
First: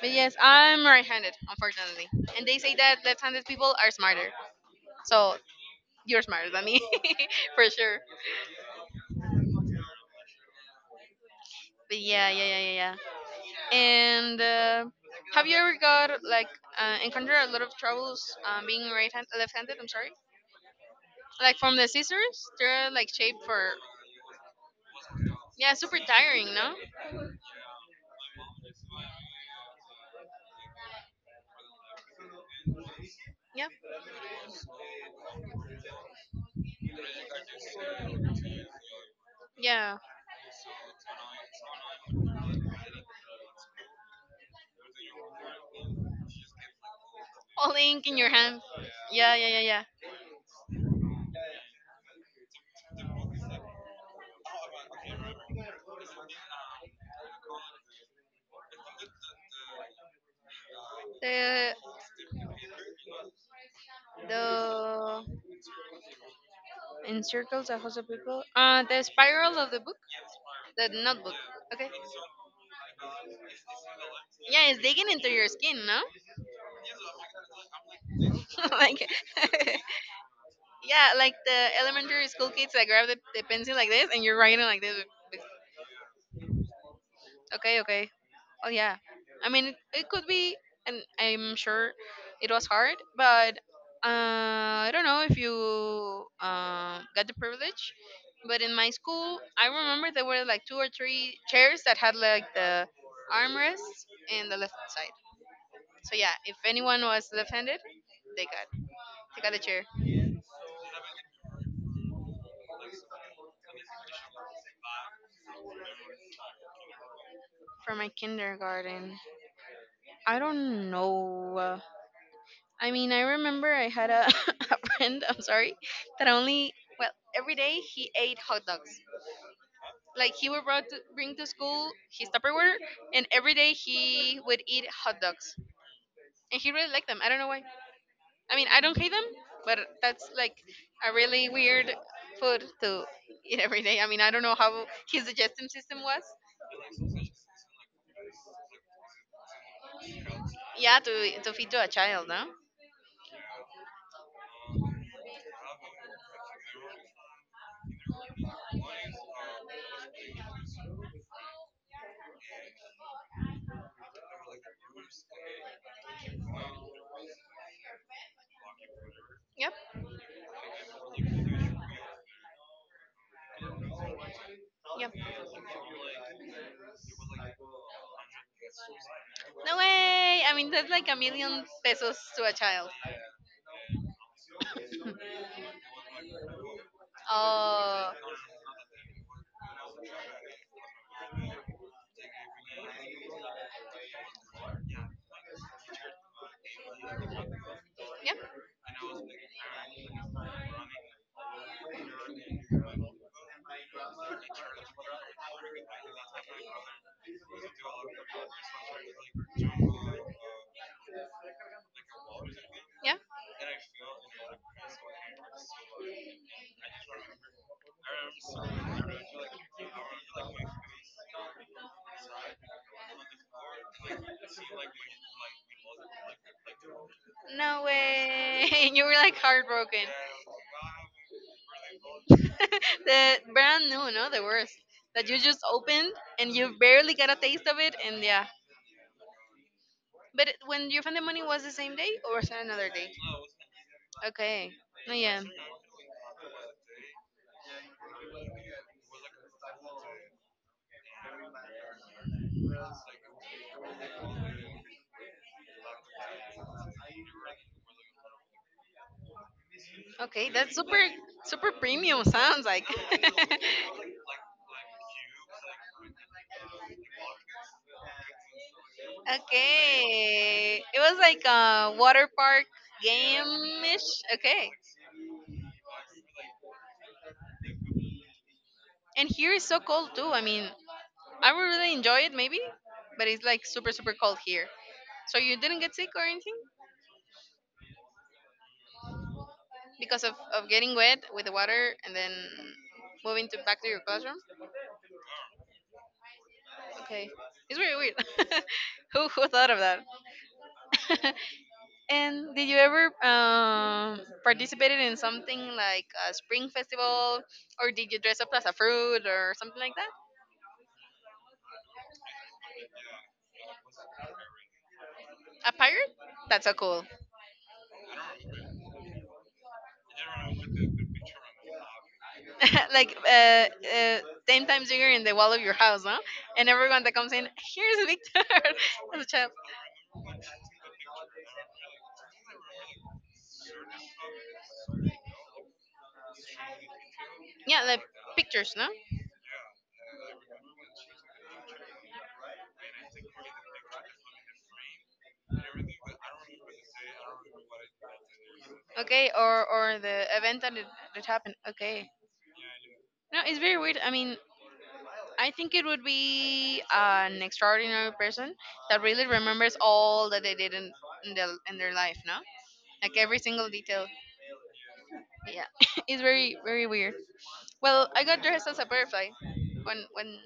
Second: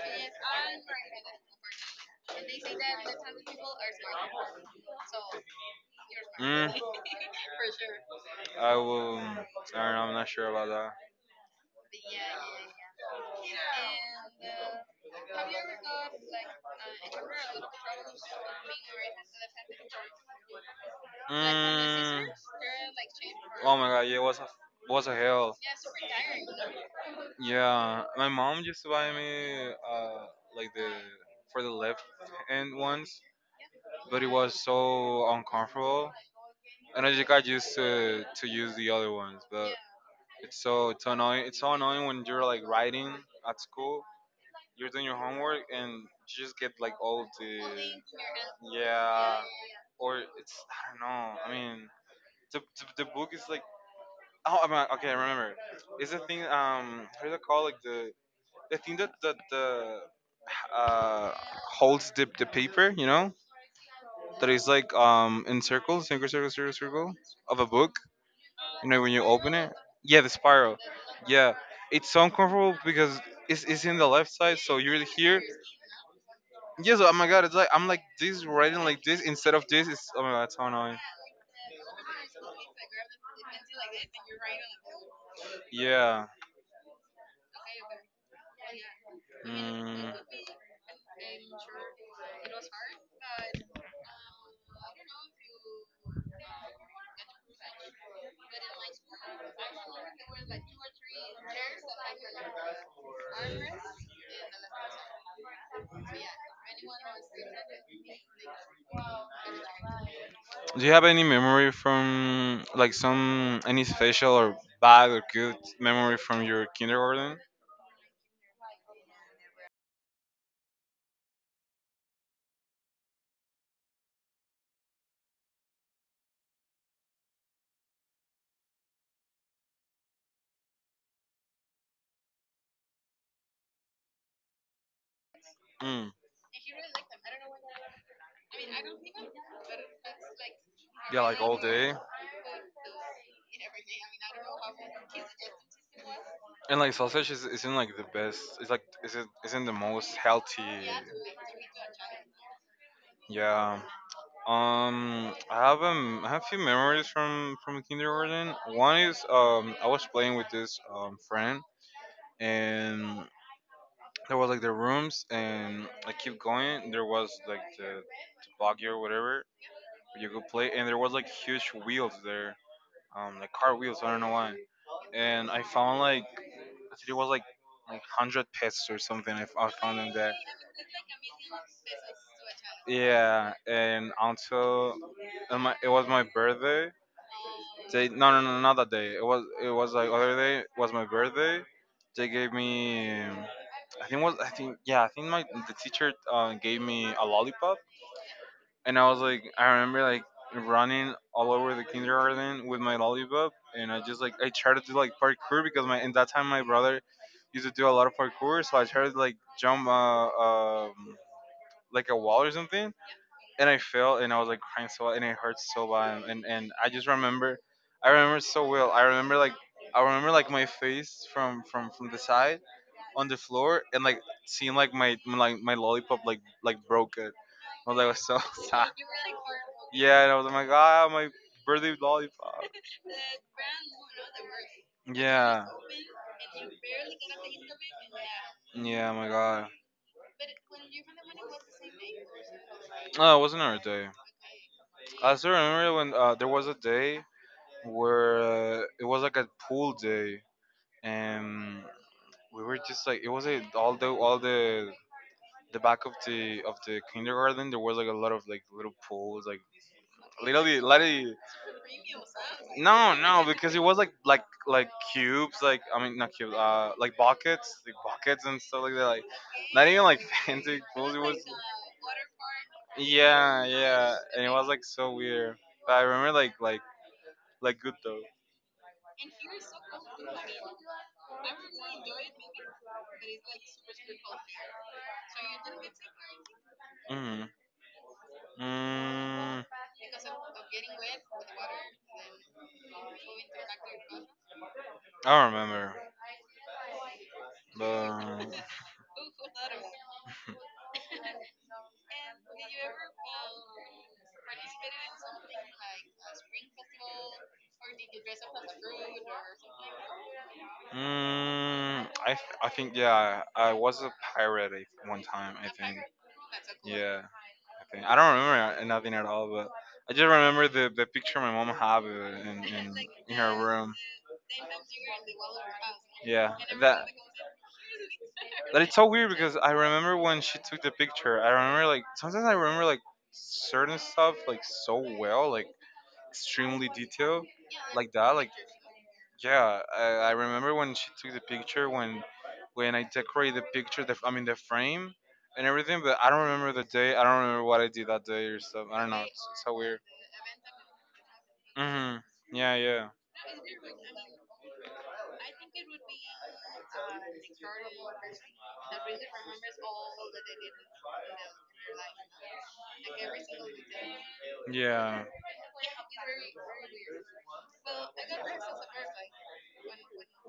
Speaker 1: But yes, I'm right-handed, unfortunately. And they say that left-handed people are smarter. So you're smarter than
Speaker 2: Mm,
Speaker 1: me, for sure.
Speaker 2: I will. I don't know. I'm not sure about that.
Speaker 1: But yeah, yeah, yeah, yeah, yeah. And have you ever got like encountered a lot of troubles being right-handed, left-handed? I'm sorry. Like from the
Speaker 2: Mm.
Speaker 1: scissors, they're like shaped for,
Speaker 2: Oh my god, yeah, it was a hell.
Speaker 1: yeah, super tiring, no?
Speaker 2: Yeah, my mom used to buy me like the for the left hand ones,
Speaker 1: Yeah,
Speaker 2: but it was so uncomfortable, and I just got used to use the other ones. But
Speaker 1: yeah.
Speaker 2: it's so annoying. It's so annoying when you're like riding at school, you're doing your homework, and you just get like all the
Speaker 1: All the ink in your hand. Yeah,
Speaker 2: yeah.
Speaker 1: yeah, yeah, yeah.
Speaker 2: Or it's I don't know. I mean, the book is like oh I mean, okay I remember. It's the thing how do you call like the thing that the uh
Speaker 1: The
Speaker 2: holds the paper you know that is like
Speaker 1: the
Speaker 2: in circles circle circle circle circle
Speaker 1: in
Speaker 2: of a
Speaker 1: circles that
Speaker 2: book
Speaker 1: also people. Uh,
Speaker 2: you know
Speaker 1: the
Speaker 2: when you open
Speaker 1: spiral of
Speaker 2: it
Speaker 1: the book,
Speaker 2: yeah the spiral
Speaker 1: the notebook.
Speaker 2: yeah
Speaker 1: Okay.
Speaker 2: it's so uncomfortable because it's in the left side
Speaker 1: Yeah,
Speaker 2: so
Speaker 1: it's
Speaker 2: you're
Speaker 1: digging into
Speaker 2: here
Speaker 1: your skin, no?
Speaker 2: yes oh my god it's like I'm like this writing like
Speaker 1: Like,
Speaker 2: this instead of this it's oh my god it's so annoying.
Speaker 1: yeah, like the elementary school kids that grab the pencil like this and you're writing like this.
Speaker 2: Yeah.
Speaker 1: Okay, okay. Oh yeah. I mean, it
Speaker 2: Mm.
Speaker 1: could be, and I'm sure it was hard, but I don't know if you got the privilege. But in my school, I remember there were like two or three chairs that had like the armrests in the left side. So yeah, if anyone was left-handed, they got they got the chair.
Speaker 2: Do you have any memory from like some any special or bad or good memory from your kindergarten?
Speaker 1: For my kindergarten, I don't know. I mean, I remember I had a friend, I'm sorry, that only, well, every day he ate hot dogs. Like he would bring to school his Tupperware, and every day he would eat hot dogs.
Speaker 2: Mm.
Speaker 1: And he really liked them. I don't know why. I mean, I don't hate them, but that's like a
Speaker 2: Yeah, like
Speaker 1: really
Speaker 2: all
Speaker 1: weird
Speaker 2: day.
Speaker 1: food to eat every day. I mean, I don't know how his digestive system was.
Speaker 2: And like sausage is, isn't like the best. It's like isn't the most healthy.
Speaker 1: Yeah, to feed to a child, no?
Speaker 2: Yeah. I have a few memories from kindergarten. One is I was playing with this friend, and there was like the rooms, and I keep going. There was like the buggy or whatever
Speaker 1: Yep.
Speaker 2: where you could play, and there was like huge wheels there, like car wheels. I don't know why.
Speaker 1: Yep.
Speaker 2: And I found like I think it was like hundred pesos or something. I, I
Speaker 1: No
Speaker 2: found them there.
Speaker 1: way! I mean, that's like a million pesos to a child.
Speaker 2: Yeah, and also, and my, it was my birthday. They
Speaker 1: Oh,
Speaker 2: no no no no, not that day. It was like other day. It was my birthday. They gave me I think was I think yeah I think my the teacher gave me a lollipop
Speaker 1: yeah.
Speaker 2: and I was like I remember like running all over the kindergarten with my lollipop and I just like I tried to do like parkour because my in that time my brother used to do a lot of parkour so I tried to like jump like a wall or something
Speaker 1: Yeah.
Speaker 2: and I fell and I was like crying so bad and it hurt so bad and I just remember I remember so well. I remember like my face from the side on the floor and like seeing like my lollipop like broke it.
Speaker 1: No
Speaker 2: I was like so
Speaker 1: way.
Speaker 2: sad.
Speaker 1: And you were like heartbroken.
Speaker 2: Yeah, and I was like my god, my birthday lollipop.
Speaker 1: The brand new, no, the worst. That you just
Speaker 2: Yeah.
Speaker 1: opened and you barely got a taste of it, and yeah.
Speaker 2: Yeah, my god.
Speaker 1: But when you found the money, was the same day or was it another day?
Speaker 2: No, it wasn't our day.
Speaker 1: Okay. No,
Speaker 2: I
Speaker 1: yeah.
Speaker 2: still remember when there was a day where it was like a pool day and we were just like it was a all the the back of the kindergarten there was like a lot of like little pools like
Speaker 1: Okay, that's
Speaker 2: literally
Speaker 1: super,
Speaker 2: literally
Speaker 1: super premium. Sounds like.
Speaker 2: no no because it was like cubes like I mean not cubes like buckets and stuff like that like not even like fancy
Speaker 1: Okay. It
Speaker 2: pools
Speaker 1: was
Speaker 2: it was
Speaker 1: like a water park
Speaker 2: yeah
Speaker 1: game
Speaker 2: yeah
Speaker 1: ish.
Speaker 2: and it was
Speaker 1: Okay.
Speaker 2: like so weird but I remember like good though.
Speaker 1: And here is so cold too. I mean, I would really enjoy it maybe, but it's like super, super cold here. So you didn't get sick or anything
Speaker 2: Mm-hmm. Mm,
Speaker 1: because of getting wet with the water and then moving to back to your classroom?
Speaker 2: I don't remember,
Speaker 1: Okay. It's very weird.
Speaker 2: but
Speaker 1: Who thought of that? And did you ever participated in something like a spring festival, or did you dress up as a fruit or something like that?
Speaker 2: mm, I I think yeah, I was a pirate one time. I
Speaker 1: A
Speaker 2: think
Speaker 1: pirate? That's so cool.
Speaker 2: yeah, I think I don't remember nothing at all, but I just remember the picture my mom had of it
Speaker 1: Like
Speaker 2: in her room.
Speaker 1: 10 times bigger in the wall of your house, huh?
Speaker 2: Yeah,
Speaker 1: And everyone
Speaker 2: that
Speaker 1: that comes in, here's Victor
Speaker 2: that it's so
Speaker 1: as a
Speaker 2: weird
Speaker 1: child.
Speaker 2: because I remember when she took the picture. I remember like sometimes I remember like certain stuff like so well, like extremely detailed,
Speaker 1: Yeah, like
Speaker 2: like that, like.
Speaker 1: pictures, no?
Speaker 2: Yeah, I remember when she took the picture when I decorated the picture, the, I mean the frame and everything, but I don't remember the day. I don't remember what I did that day or stuff. I don't know.
Speaker 1: Okay,
Speaker 2: It's
Speaker 1: or
Speaker 2: so
Speaker 1: or
Speaker 2: weird.
Speaker 1: the event that that happened. Okay.
Speaker 2: Mhm. Yeah, yeah,
Speaker 1: No, it's very weird. I mean, I think it would be an extraordinary person that really remembers all that they did in their life, no? Like every single detail.
Speaker 2: yeah.
Speaker 1: Yeah, it's very, very weird. Well, I got dressed as a butterfly when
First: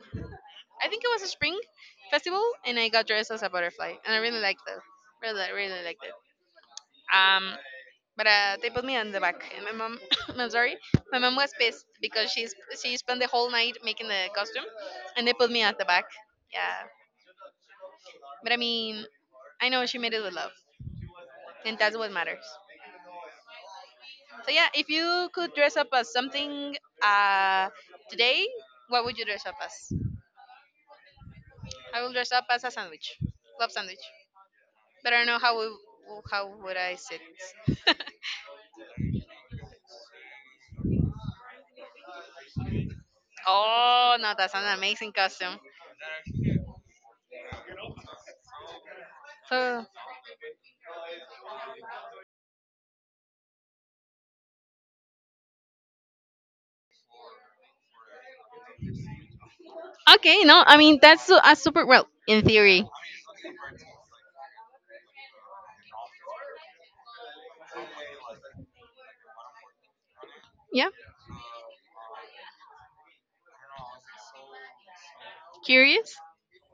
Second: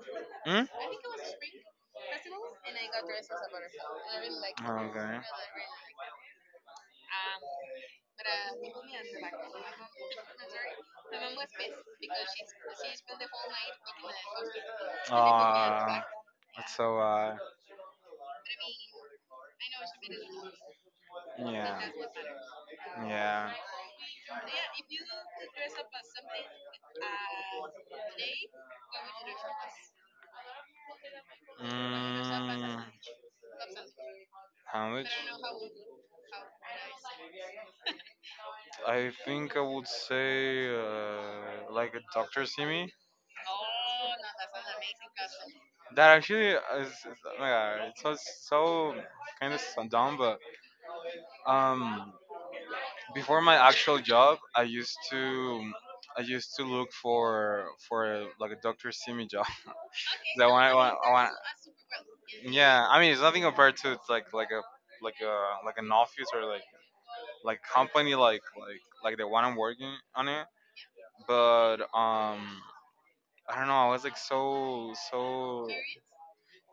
Speaker 2: Hmm.
Speaker 1: I think it was a spring festival, and I got dressed as a butterfly, and I really liked it.
Speaker 2: Okay.
Speaker 1: Really, really liked it. Um, but they put me on the back, and my mom, I'm sorry, my mom was pissed because she spent the whole night making the costume, and they put me at the
Speaker 2: Ah,
Speaker 1: back.
Speaker 2: that's
Speaker 1: Yeah,
Speaker 2: so.
Speaker 1: but I mean, I know she made it with love, and
Speaker 2: Yeah.
Speaker 1: that's what matters.
Speaker 2: Yeah.
Speaker 1: So yeah, if you could dress up as something, uh, today, what would you dress up as? I will dress up as a
Speaker 2: Mm,
Speaker 1: sandwich, love sandwich.
Speaker 2: how much?
Speaker 1: But I don't know how would I sit.
Speaker 2: I think I would say like a Dr. Simi.
Speaker 1: Oh no, that's an amazing costume.
Speaker 2: That actually is oh my god, it's so, so kind
Speaker 1: So
Speaker 2: of dumb. Um, before my actual job, I used to look for like a Dr. Simi job.
Speaker 1: okay,
Speaker 2: That
Speaker 1: no,
Speaker 2: one I
Speaker 1: I
Speaker 2: want,
Speaker 1: mean
Speaker 2: I
Speaker 1: that's
Speaker 2: want.
Speaker 1: a super well in theory.
Speaker 2: Yeah, I mean it's nothing compared to it's like a like a like an office or like company like the one I'm working on it.
Speaker 1: Yeah,
Speaker 2: But I don't know. I was like so so
Speaker 1: curious.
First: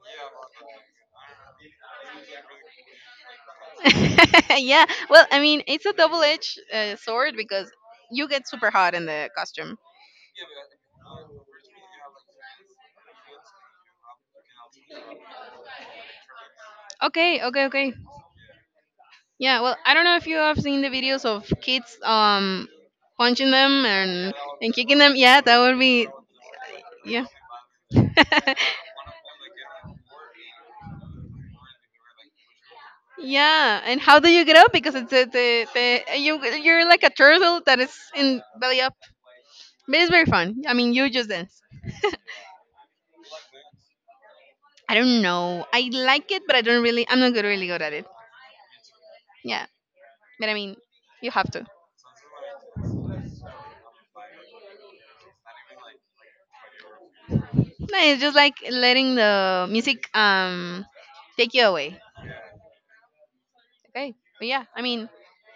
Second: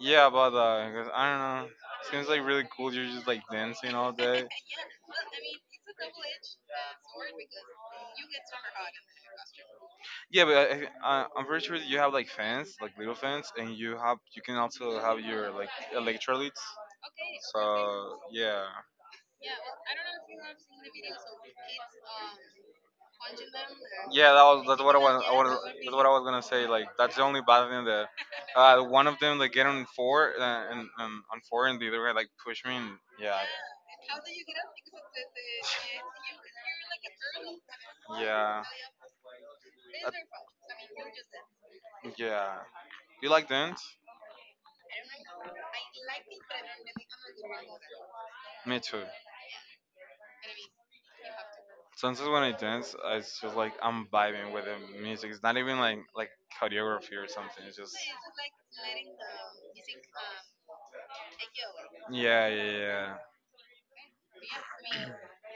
Speaker 2: yeah about that because I don't know. Seems like really cool. You're just like dancing all day.
Speaker 1: Yeah, well, I mean it's a double-edged sword because you get super hot in the costume.
Speaker 2: Yeah, but I, am pretty sure that you have like fans, like little fans, and you have you can also have your like electrolytes.
Speaker 1: Okay, okay, okay.
Speaker 2: So yeah,
Speaker 1: Yeah, well, I don't know if you have seen the videos of kids punching them
Speaker 2: yeah, that was
Speaker 1: and
Speaker 2: that's what
Speaker 1: kicking them.
Speaker 2: I
Speaker 1: Yeah,
Speaker 2: was
Speaker 1: that would
Speaker 2: that's what
Speaker 1: be
Speaker 2: I was gonna say. Like that's the
Speaker 1: yeah.
Speaker 2: only bad thing that one of them like get on four and on four, and the other guy like push me. And, yeah,
Speaker 1: Yeah, and how do you get up? Because it's a, the you you're like a turtle that is in
Speaker 2: yeah,
Speaker 1: belly up. But it's very fun. I mean, you just dance.
Speaker 2: yeah. You like dance?
Speaker 1: I don't know. I like it, but I don't really. I'm not good, really good at it.
Speaker 2: Me too.
Speaker 1: Yeah, but I mean, you have to.
Speaker 2: Sometimes when I dance, I just like I'm vibing with the music. It's not even like choreography or something.
Speaker 1: No, it's just like letting the music take you away.
Speaker 2: Yeah, yeah, yeah,
Speaker 1: Okay, but yeah, I mean,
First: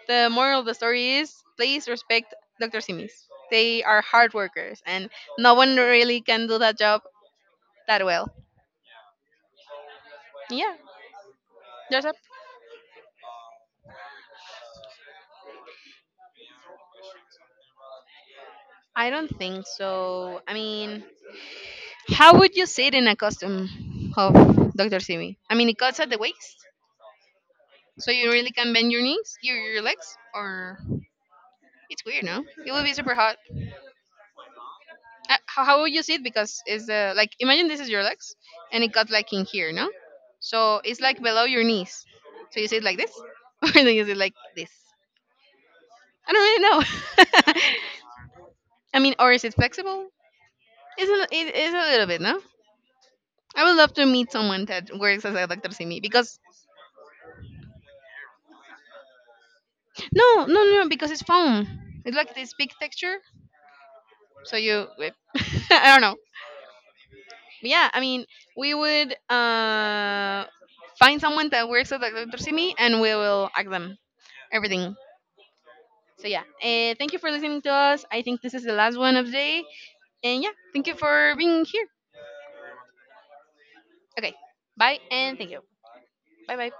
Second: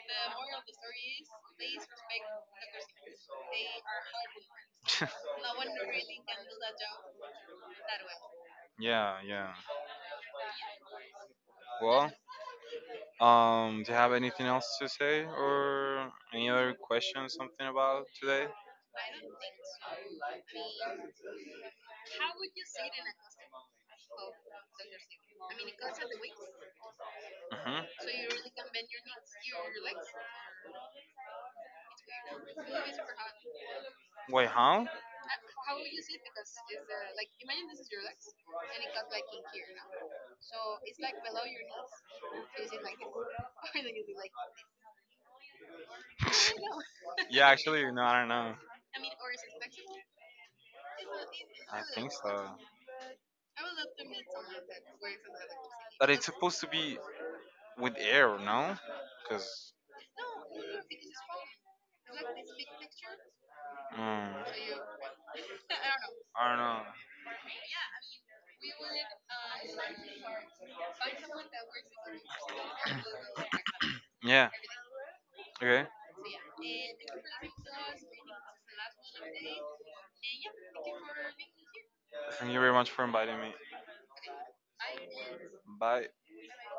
Speaker 1: the moral of the story is please respect Dr. Simis. They are hard workers, and no one really can do that job that well.
Speaker 2: yeah, yeah.
Speaker 1: Yeah, there's
Speaker 2: Well,
Speaker 1: a.
Speaker 2: do you have anything else to say or any other questions, something about today?
Speaker 1: I don't think so. I mean, how would you sit in a costume of Dr. Simi? I mean, it cuts at the waist,
Speaker 2: Hmm.
Speaker 1: so you really can bend your knees, your legs, or it's weird, no? It would be super hot.
Speaker 2: Wait, huh?
Speaker 1: How would you see it? Because it's the, like, imagine this is your legs, and it got like in here, no? So it's like below your knees. So you see it like this, or do you see it like this? I
Speaker 2: Yeah,
Speaker 1: don't really know.
Speaker 2: actually, no, I don't know.
Speaker 1: I mean, or is it flexible? It is a little
Speaker 2: So,
Speaker 1: bit, no? I would love to meet someone that works as a electricity
Speaker 2: but it's
Speaker 1: because
Speaker 2: supposed to be with air, no? Because
Speaker 1: no, no, no, no, because it's foam. It's like this big texture.
Speaker 2: I
Speaker 1: So you, whip. I don't know.
Speaker 2: don't know.
Speaker 1: But yeah, I mean, we would find someone that works at electricity and we will ask them
Speaker 2: Yeah.
Speaker 1: everything.
Speaker 2: Okay.
Speaker 1: So yeah, thank you for listening to us. I think this is the last one of the day, and yeah, thank you for being here.
Speaker 2: Thank you very much for inviting me.
Speaker 1: Okay, bye and thank you.
Speaker 2: Bye.
Speaker 1: Bye bye.